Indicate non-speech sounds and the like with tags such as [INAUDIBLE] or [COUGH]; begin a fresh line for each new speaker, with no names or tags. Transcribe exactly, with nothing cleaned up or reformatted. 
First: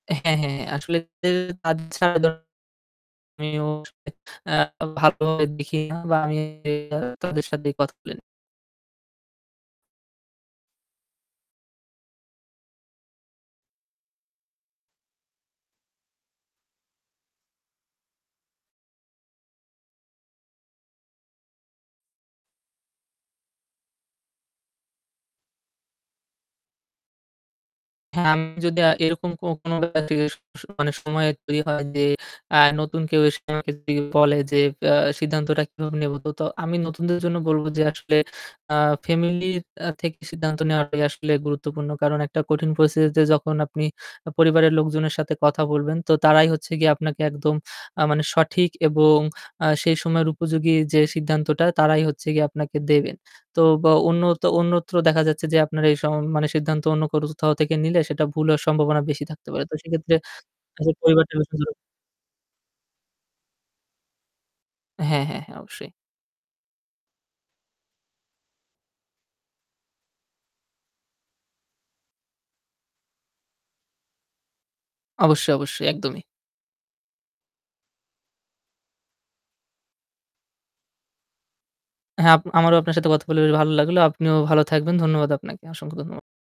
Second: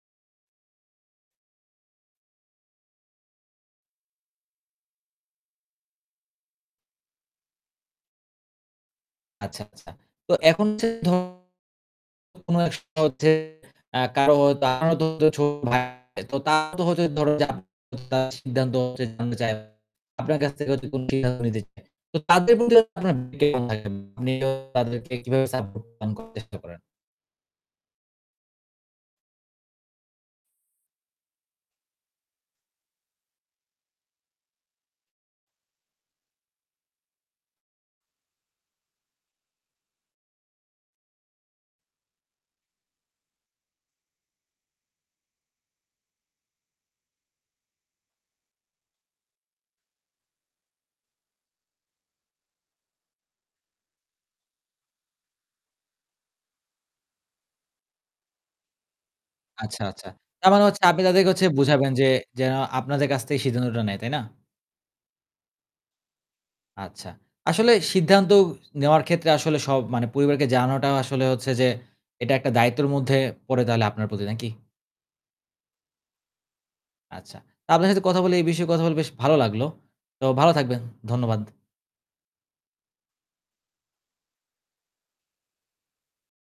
হ্যাঁ, হ্যাঁ আসলে [UNINTELLIGIBLE] কাজ ছাড়া আমিও [UNINTELLIGIBLE] আ ভালো ভাবে দেখি না বা আমি তাদের সাথে কথা বলিনা।
আচ্ছা, আচ্ছা। তো এখন যে ধরুন কোন এক সময় হচ্ছে আ কারো হয়তো ছোট ভাই তো তারতো হচ্ছে ধরো [UNINTELLIGIBLE] সিদ্ধান্ত হচ্ছে জানতে চায়। [UNINTELLIGIBLE] আপনার কাছ থেকে কোন সিদ্ধান্ত নিতে চায়। তো তাদের প্রতি আপনার [UNINTELLIGIBLE] তাদেরকে কিভাবে সাপোর্ট প্রদানের চেস্টা করেন।
হ্যাঁ, আমি যদি এরকম কো কোন [UNINTELLIGIBLE] অনেক সময় তৈরি হয় যে আ নতুন কেউ এসে আমাকে যদি বলে যে আ সিদ্ধান্তটা কিভাবে নেব। তো তো আমি নতুনদের জন্য বলব যে আসলে আ ফ্যামিলি আ থেকে সিদ্ধান্ত নেওয়া আসলে গুরুত্বপূর্ণ। কারণ একটা কঠিন পরিস্থিতিতে যখন আপনি পরিবারের লোকজনের সাথে কথা বলবেন, তো তারাই হচ্ছে গিয়ে আপনাকে একদম আ মানে সঠিক এবং আ সেই সময়ের উপযোগী যে সিদ্ধান্তটা তারাই হচ্ছে গিয়ে আপনাকে দেবেন। তো বা অন্য অন্যত্র দেখা যাচ্ছে যে আপনার এই সম মানে সিদ্ধান্ত অন্য করজ কোথাও থেকে নিলে সেটা ভুল হওয়ার সম্ভাবনা বেশি থাকতে পারে। তো
আচ্ছা, আচ্ছা।
সেক্ষেত্রে
তার মানে হচ্ছে
[UNINTELLIGIBLE]
আপনি
পরিবারটা।
তাদেরকে
[UNINTELLIGIBLE]
বুঝাবেন যে যেন আপনাদের কাছ থেকে সিদ্ধান্তটা নেয়, তাই না?
হ্যাঁ, হ্যাঁ, হ্যাঁ অবশ্যই।
আচ্ছা। আসলে সিদ্ধান্ত নেওয়ার ক্ষেত্রে আসলে সব পরিবারকে জানাটা আসলে হচ্ছে যে এটা একটা দায়িত্বের মধ্যে পড়ে তাহলে আপনার প্রতি নাকি?
অবশ্যই, অবশ্যই একদমই।
আচ্ছা, তা আপনার সাথে কথা বলে এই বিষয়ে কথা বলে বেশ ভালো লাগলো। তো ভালো থাকবেন। ধন্যবাদ।
হ্যাঁ, আপ আমারও আপনার সাথে কথা বলে বেশ ভালো লাগলো। আপনিও ভালো থাকবেন। ধন্যবাদ আপনাকে। অসংখ্য ধন্য